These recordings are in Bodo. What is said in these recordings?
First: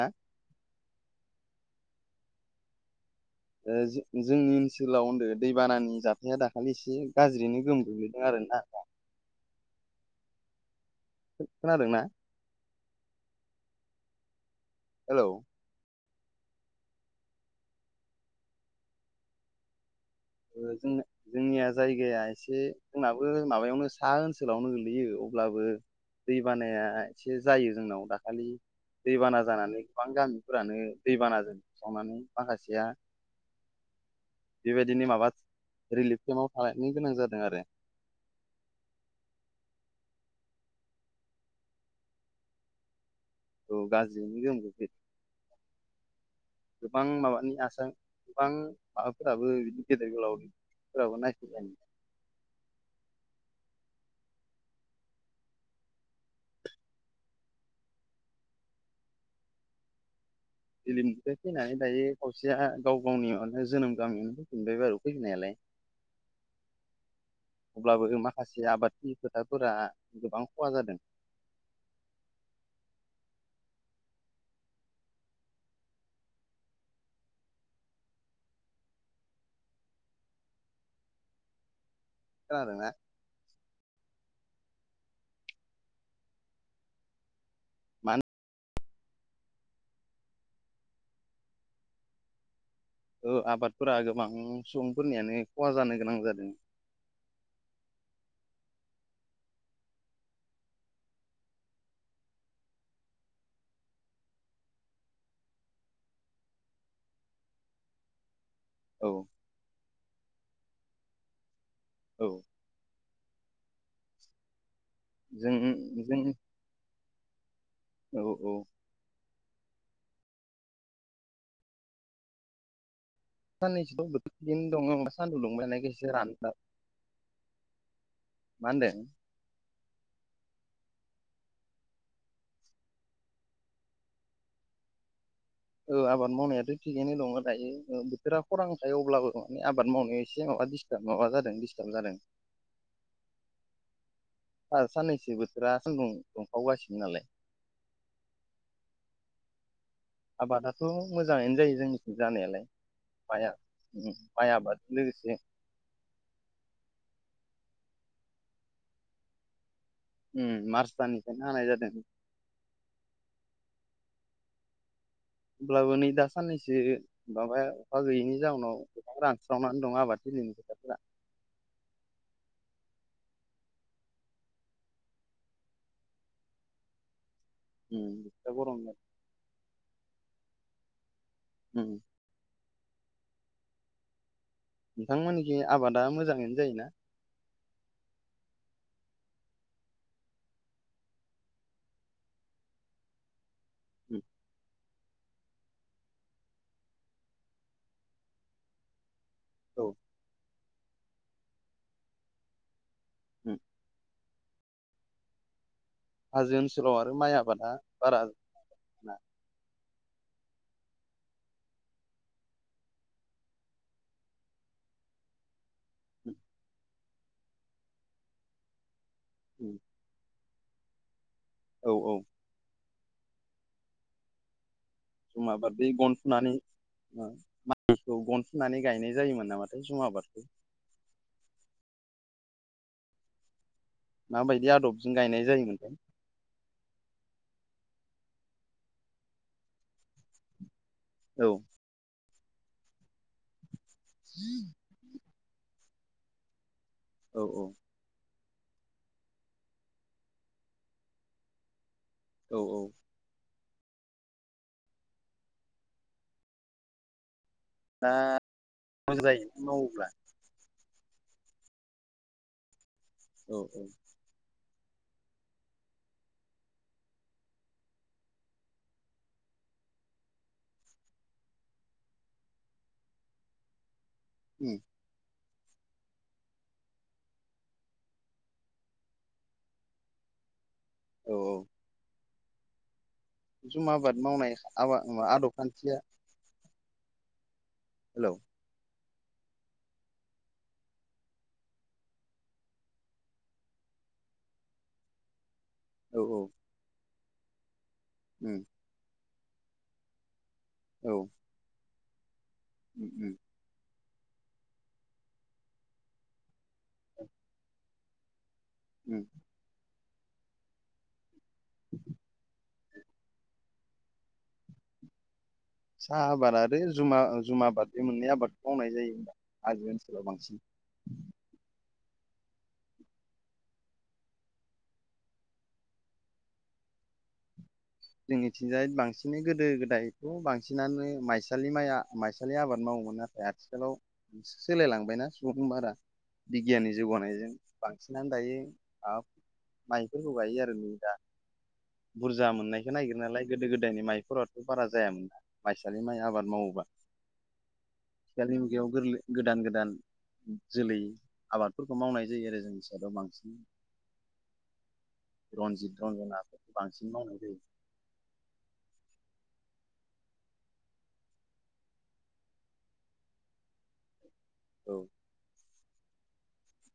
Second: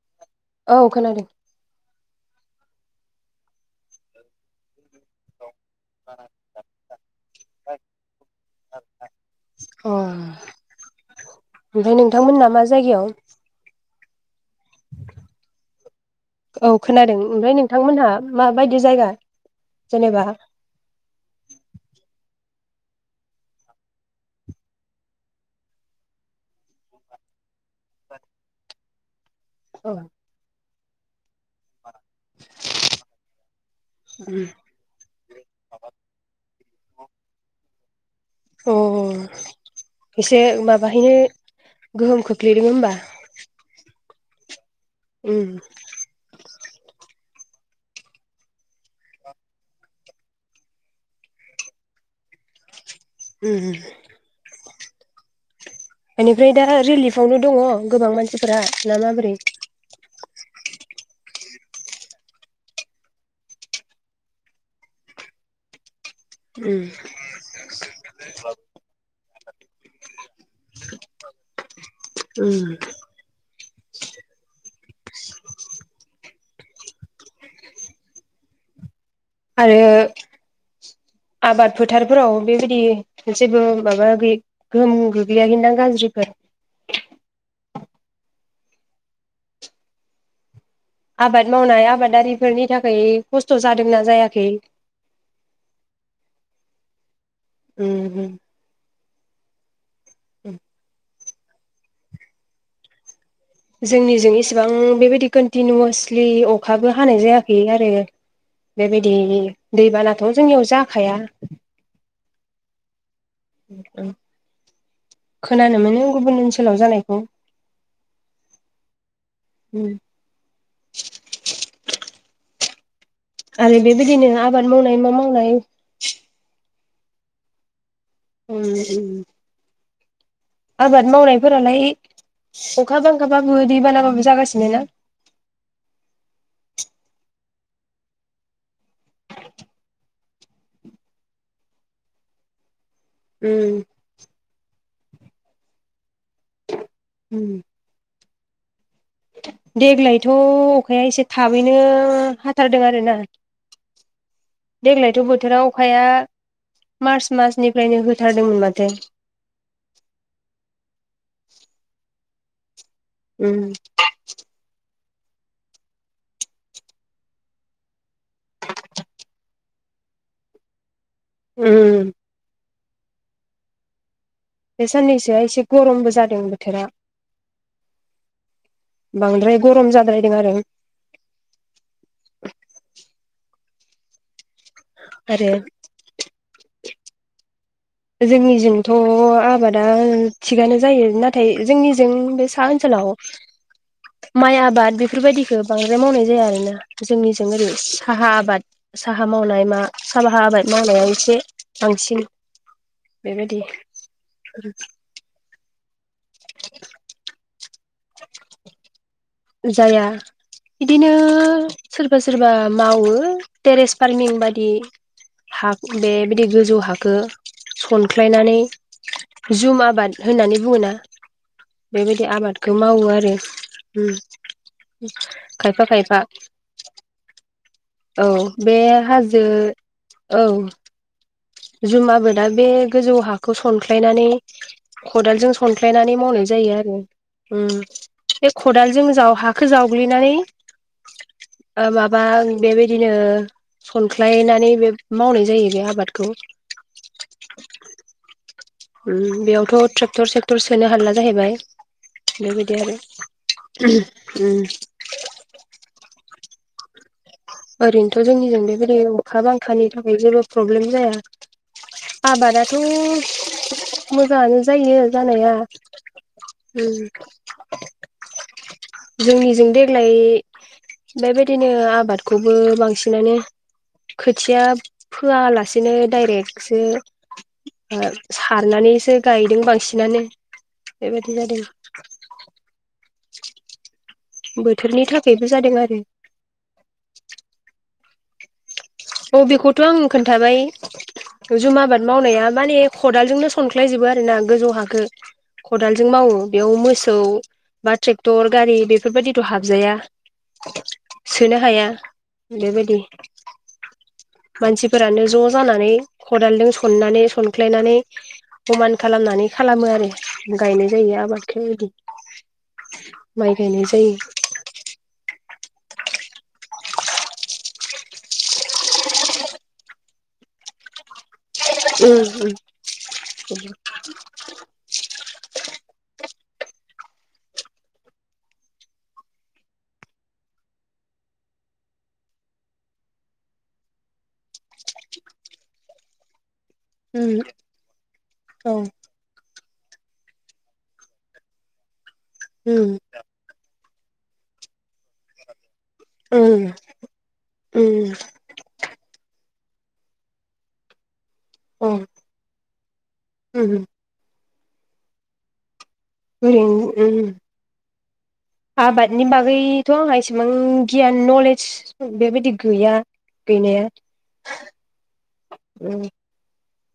ओ औ खोनादों जोंनि ओनसोल गोलाव होनदो दैबानानि अ जाथाया दाखालि एसे गाज्रिनो गोहोम गोलैदों आरोना अ ओमफ्राय खोनादोंना नोंथांमोना मा जायगायाव हेलौ औ खोनादों ओमफ्राय नोंथांमोनहा माबायदि जायगा जेनेबा जों जोंनिया जायगाया एसे जोंनाबो माबायावनो सा ओनसोलावनो गोगलैयो अब्लाबो दै बानाया एसे जायो जोंनाव दाखालि दैबाना जानानै औ गोबां गामिफोरानो दैबानाजों सनानै माखासेया बेबाय दिनो माबा रिलिफ केम्पआव थैनो गोनां जादों आरो अ एसे माबाहैनो गोहोम खोख्लैदों होमबा [unintelligible] ओम गोबां माबानि गोबां माबाफोराबो बिदिनो गेदेर गोलावफोराबो नायफैजानो ओम ओम बेनिफ्राय दा रिलिफावनो दंङ' गोबां मानसिफोरा ना माबोरै रिलिमनिफ्राय फैनानै दायो खावसेया गाव गावनि जोनोम गामियावनो फैफिनबाय बारु फैफिनायालाय उम [inaudible] अब्लाबो माखासे आबादनि खोथाफोरा गोबां खहा जादों ओम आरो आबादफोर फोथारफोराव बेबायदि खोनादोंना जेबो माबा गै गोहोम गोग्लैयाखैदां गाज्रिफोर [unintelligible] आबाद मावनाय आबादारिफोरनि थाखाय खस्थ' आबादफोरा जादोंना गोबां जायाखै सुबुंफोरनियानो खहा जानो गोनां जादों ओम ओम ओम जोंनिजों इसिबां बेबायदि कन्टिनिउवासलि अखाबो हानाय जायाखै आरो औ बेबायदि दै बानथ' जोंनियाव जाखाया औ जों खोनानो मोनो गुबुन जों ओनसोलाव जानायखौ औ औ ओम साननैसो आबाद मावनाय मा मावनाय सान्दुं रानला ओम मा होनदों ओम आबाद मावनायफोरालाय अखा बांखाबाबो दै बानाबाबो जागासिनो ना औ आबाद मावनायाथ' थिगैनो दङ' दायो बोथोरा खरां थायो अब्लाबो माने आबाद मावनायाव एसे माबा दिस्टार्ब माबा जादों दिस्टार्ब जादों ओम साननैसो बोथोरा सानदुं दुंखावगासिनो नालाय देग्लायथ' आबादाथ' अखाया एसे मोजाङैनो जायो थाबैनो जोंनिथिं जानायालाय हाथारदों आरोना माइआ उम माइ आबाद देग्लायथ' लोगोसे बोथोराव अखाया मार्च मासनिफ्रायनो होथारदों नो माथो उम मार्च दाननिफ्रायनो हानाय जादों ओम होमब्लाबो नै दा साननैसो माबाया अखा गैयैनि जाउनाव गोबां रानसै नानै दं आबाद थिलिनि खोथिफोरा ओम बे साननैसोआ एसे गरमबो जादों बोथोरा ओम [unintelligible] बांद्राय गरम जाद्रायदों आरो ओम आरो नोंथांमोननि आबादा मोजाङैनो जायोना जोंनिजोंथ' आबादा थिगानो जायो नाथाय जोंनिजों बे सा ओनसोलाव। उम ला माइ आबाद बि बेफोरबायदिखौ बांद्राय मावनाय जाया आरोना जोंनिजों ओरै साहा आबाद। साहा मावनाय मा औ साह बाहा आबाद मावनाया एसे बांसिन। उम बेबायदि। हाजो ओनसोलाव आरो माइ आबादा बारा। जाया। बिदिनो सोरबा सोरबा मावो टेरेस फार्मिं बायदि। हा उम बेबायदि गोजौ हाखौ सनख्लायनानै उम जुम आबाद होननानै बुङोना औ औ बेबायदि आबादखौ मावो आरो। जुम आबाद खायफा खायफा। खौ औ बे गनथुनानै गायनाय हाजो जायोमोन नामाथाय जुम आबादखौ। जुमा आबादा बे गोजौ हाखौ स सनख्लायनानै माबायदि आदबजों गायनाय खदालजों जायोमोनथाय सनख्लायनानै मावनाय जायो आरो। बे खदालजों जा हाखौ जावग्लिनानै। औ ओ माबा बेबायदिनो सनख्लायनानै बेखौ मावनाय। जायो बे आबादखौ। औ औ। बेयावथ' ट्रेक्टर सेक्टर सोनो हाला जाहैबाय औ बेबायदि औ आरो। उ उ। दा ओरैनोथ' जोंनिजों बायदि मोजां अखा जायो बांखानि मावोब्ला थाखाय जेबो प्रब्लेम। जाया आबादाथ'। औ औ। मोजाङानो जायो जानाया जोंनिजों देग्लाय बेबायदिनो आबाद। खौबो बांसिनानो खोथिया फोआलासे लासिनो डाइरेक्टसो। सारनानैसो गायदों बांसिनानो औ बेबायदिनो औ जादों। जुम आबाद मावनाय बोथोरनि थाखायबो आदब जादों खान्थिया। आरो [inaudible] हेल'। औ बेखौथ' आं खोन्थाबाय। जुम आबाद मावनाया माने खदालजोंनो सनख्लायजोबो आरोना गोजौ हाखो। खदालजों औ मावो औ बेयाव मोसौ बा ट्रेक्टर उम गारि बेफोरबायदिथ' हाबजाया। औ सोनो हाया बेबायदि। उम उम मानसिफोरानो ज' जानानै खदालजों सननानै सनख्लायनानै। समान उम खालामनानै खालामो आरो गायनाय जायो आबादखौ बिदि। माइ गायनाय जायो। साहा आबाद आरो जुमा जुमा आबाद बे मोननै आबादखौ मावनाय जायो हाजो ओनसोलाव बांसिन। [inaudible] उ। [inaudible] जोंनि थिंजाय बांसिनै गोदो गोदायथ' बांसिनानो माइसालि माइ माइसालि आबाद मावो। नाथाय आथिखालाव सोलायलांबायना सुबुं बारा। बिगियाननि उम जौगानायजों बांसिनानो दायो उम औ मा माइफोरखौ गायो आरो नै दा बुरजा उम मोननायखौ नागिरो नालाय गोदो गोदाय। गोदायनि माइफोराथ' बारा जायामोना माइसालि माइ आबाद उम मावोबा उम आथिखालनि मुगायाव गोरलै गोदान गोदान। गोदान जोलै औ आबादफोरखौ मावनाय जायो आरो जोंनि साइडाव बांसिन। उम रन्जित निरन्जना ओरैनो बांसिन उम मावनाय जायो। आबादनि बागैथ' आंहा इसेबां गियान नलेज बेबायदि गैया बिनि औ उ।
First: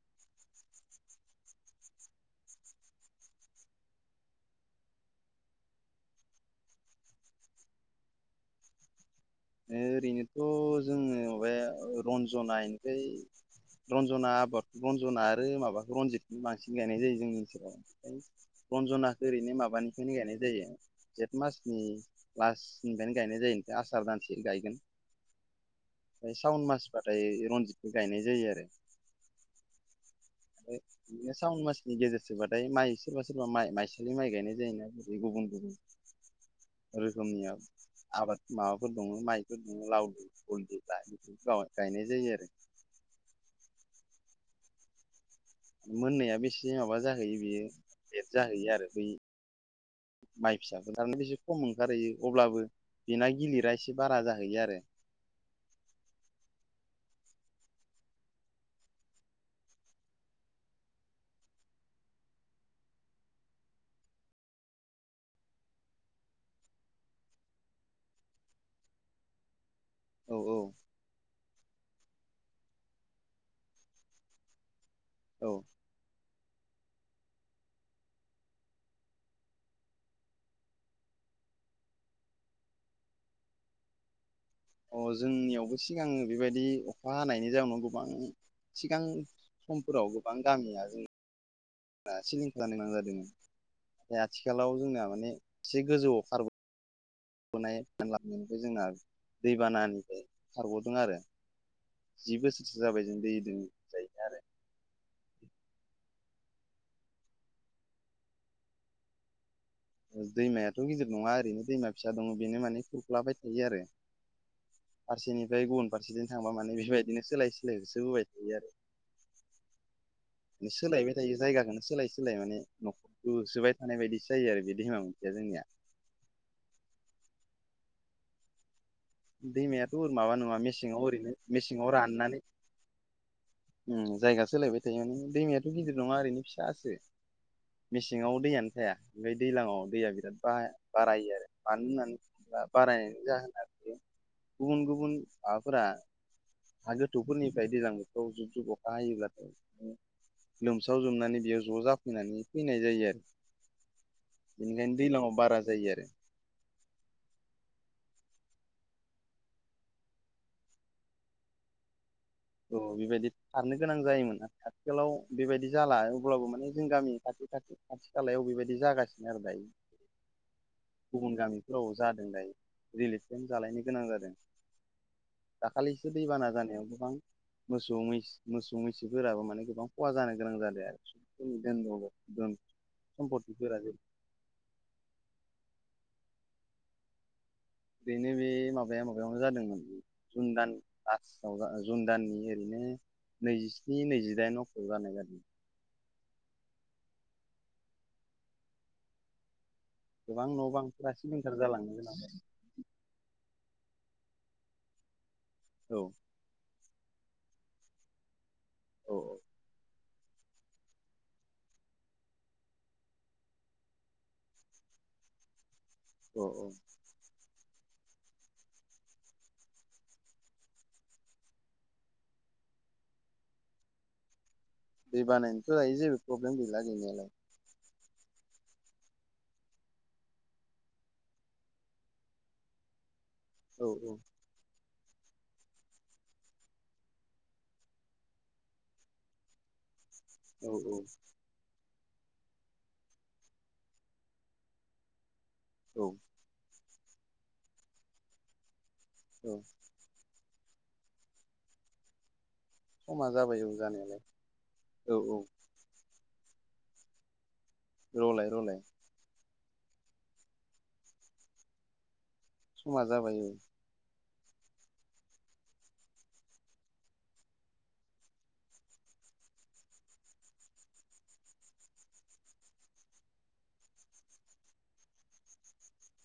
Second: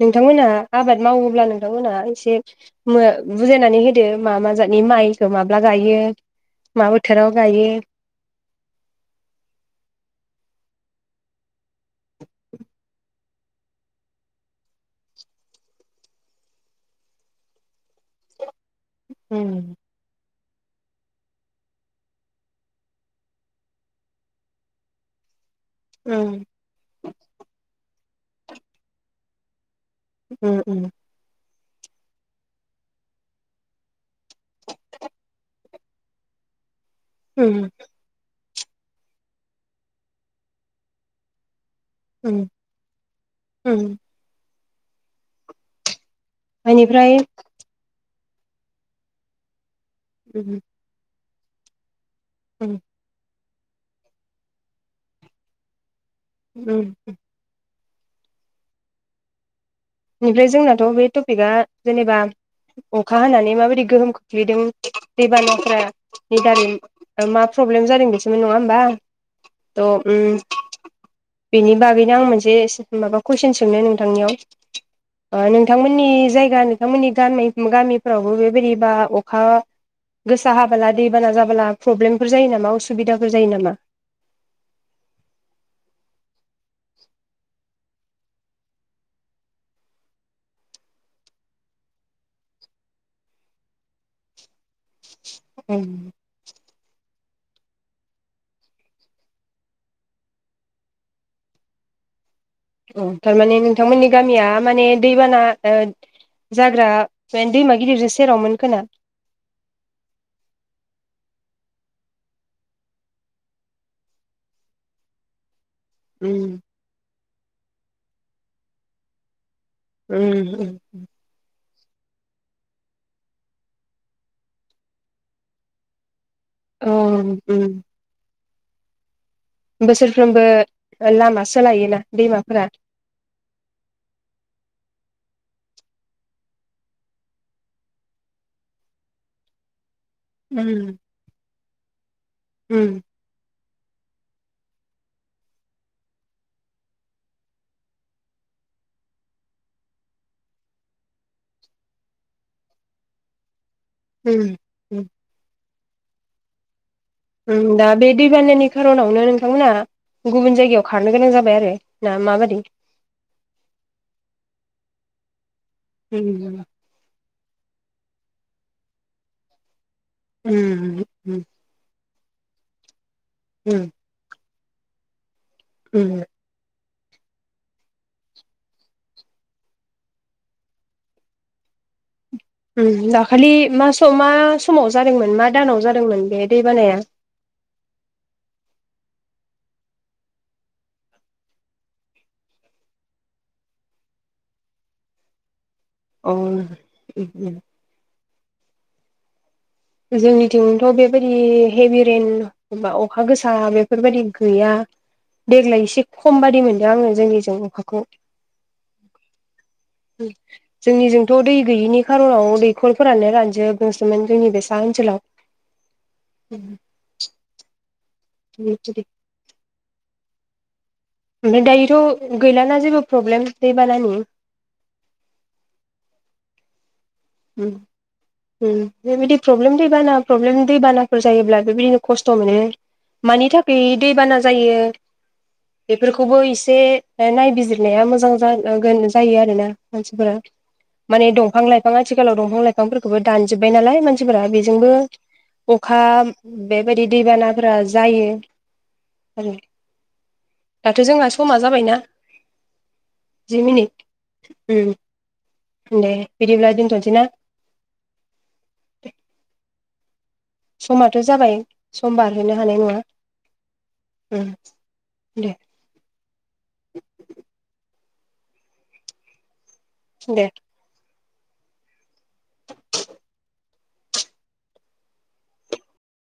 नोंथांमोनहा आबाद मावोब्ला नोंथांमोनहा एसे बुजायनानै होदो मा मा जायो। ानि माइखौ माब्ला गायो मा बोथोराव गायो? ओरैनोथ' जोङो माबाया रन्जनानिफ्राय रन्जना आबादखौ रन्जना आरो माबाखौ रन्जितखौ बांसिन गायनाय जायो जोंनि ओसोलाव रन्जनाखौो ओरैनो उम माबानिफ्रायनो गायनायसै म गनाय ज आस एसे गायगोन ओम उम सावन मास हबाथाय रनजितखौ गायनाय जायो आरो उम उम बिनो साव म नि गेजेरसबाथाय माइ सोरबा सोरबा माइ माइसालि माइ गायनाय जायोनाै गुबुन गुबुन। रोखोमनिया उम आबाद माबाफोर दङ माइफोर दङ लावदु हलद जा बे गाव गायनाय जायो उम आरो। उम मोननाया बेसे माबा बेनिफ्राय जाहैयो बियो लेट जाहैयो आरो बै उम माइ फिसाफोर थारान बेसे खम ओंखारहैयो अब्लाबो उम बेना गिलिर फ्राय एसे बारा जाहैयो आरो। उ। ओमफ्राय जोंनाथ' बे टपिकआ जेनेबा अखा हानानै माबायदि गोहोम खोख्लैदों दैबानाफानि दारै मा प्रब्लेम जादों बेसमोन नङा होनोमबा? [inaudible] द' औ औ बेनि बागैनो आं मोनसे माबा कुइसन सोंनो नोंथांनियाव? औ नोंथांमोननि जायगा ा नोंथांमोननि ग गामिफ्रावबो बेबायदिबा अखा गोसा हाबोला दैबाना जाबोला प्रब्लेमफोर जायो नामा उसुबिदाफोर जायो नामा? अ जोंनियावबो सिगाङो बेबायदि अखा हानायनि जाउनाव गोबां सिगां समफोराव गोबां गामिया जों सिलिंखार जानो गोनां जादोंमोन बे आथिखालाव जोंना माने एसे उम गोजौआव खारबो नाय फान लांनायनिफ्राय जोंहा दैबानानिफ्राय खारग'दों आरो। जि बोसोरसो औ जाबाय जों दै दों थारमाने नोंथांमोननि जायो गामिया माने दैबाना जाग्रा म दैमा गिदिरजों सेरावमोन खोना? दैमायाथ' गिदिर नङा ओरैनो दैमा फिसा दङ बेनो माने खुरख्लाबाय थायो आरो फारसेनिफ्राय गुबुन फारसेजों थांबा उम माने बेबायदिनो सोलाय सोलाय होसो होबाय थायो आरो उम उम सोलायबाय थायो जायगाखौनो सोलाय सोलाय माने न'खर होसोबाय थानाय बायदि जायो आरो बे धेमा ओथिया जोंनिया अ दैमायाथ' माबा नङा मेसेङाव ओरैनो लामा मेसेङाव सोलायोना राननानै दैमाफोरा जायगा सोलायबाय थायो माने दैमायाथ' गिदिर नङा ओरैनो फिसासो मेसेङाव दैयानो थाया ओमफ्राय दैज्लाङाव दैया बिराद ब उम बारायो आरो मानो होननानै बुङोब्ला उम बारायनायनि जाहोन आरो गुबुन गुबुन माबाफोरा हा गोथौफोरनिफ्राय दैजां औ जुदि अखा हायोब्ला लोमसाव जोबनानै बेयाव ज' जाफैनानै फैनाय जायो आरो बेनिखायनो उम दैज्लाङाव बारा जायो आरो दा बे दैबानानि खार'नावनो नोंथांमोनहा गुबुन जायगायाव खारनो गोनां जाबाय आरो ना माबादि औ बेबायदि थारनो गोनां जायोमोन आरो आथिखालाव बेबायदि जाला अब्लाबो उम माने जों गामिनि खाथि खाथि खाथि खालायाव बेबायदि जागासिनो आरो दायो। गुबुन उम गामिफोराव जादों थायो रिलेसेन जालायनो गोनां जादों दाखालिसो उम दैबाना जानायाव गोबां मोसौ मै मोसौ मैसोफोराबो माने गोबां खहा जानो गोनां जादों आरो दोनबो उम दाखालि मा सम मा समाव जादोंमोन मा दानाव जा जादोंमोन बे दै बानाया? ओरैनो बे माबाया माबायावनो जादोंमोन जुन दान लासआव जुन दाननि ओरैनो नैजिस्नि नैजिदाइन अक्ट' जानाय जादों। अ उम उम गोबां न' जोंनिथिंथ' बांफोरा बेबायदि सिलिंखार जालांनो हेभि गोनां रेन जादों अखा गोस बेफोरबायदि गैया देग्लाय औ एसे खम बादि मोन आङो जोंनिजों अखाखौ। औ औ जोंनिजोंथ' दै गैयिनि खार'नाव दैखरफोरानो रानजोबसोमोन जोंनि बेसे ओनसोलाव औ औ [unintelligible] ओमफ्राय दायोथ' गैलाना जेबो प्रब्लेम दै बानानि दै बानायनोथ' दायो जेबो प्रब्लेम गैला गैनायालाय उम उम बेबायदि प्रब्लेम दैबाना प्रब्लेम दैबानाफोर जायोब्ला बेबायदिनो खस्थ' मोनो मानि थाखाय औ दैबाना जायो? बेफोरखौबो एसे नायबिजिरनाया मोजां जा गोन जायो आरोना मानसिफोरा औ माने दंफां लाइफ बिफां आथिखालाव दंफां लाइफांफोरखौबो दानजोब्बाय नालाय मानसिफोरा बेजोंबो अखा औ बेबायदि दैबानाफोरा जायो आरो औ दाथ' जोंना समा जाबायना समा जि जाबाय औ मिनिट जानायालाय उम औ औ दे बिदिब्ला दोनथ'नोसैना? रलाय रलाय समाथ' जाबाय समबार समा जाबाय। उम दे [inaudible] दे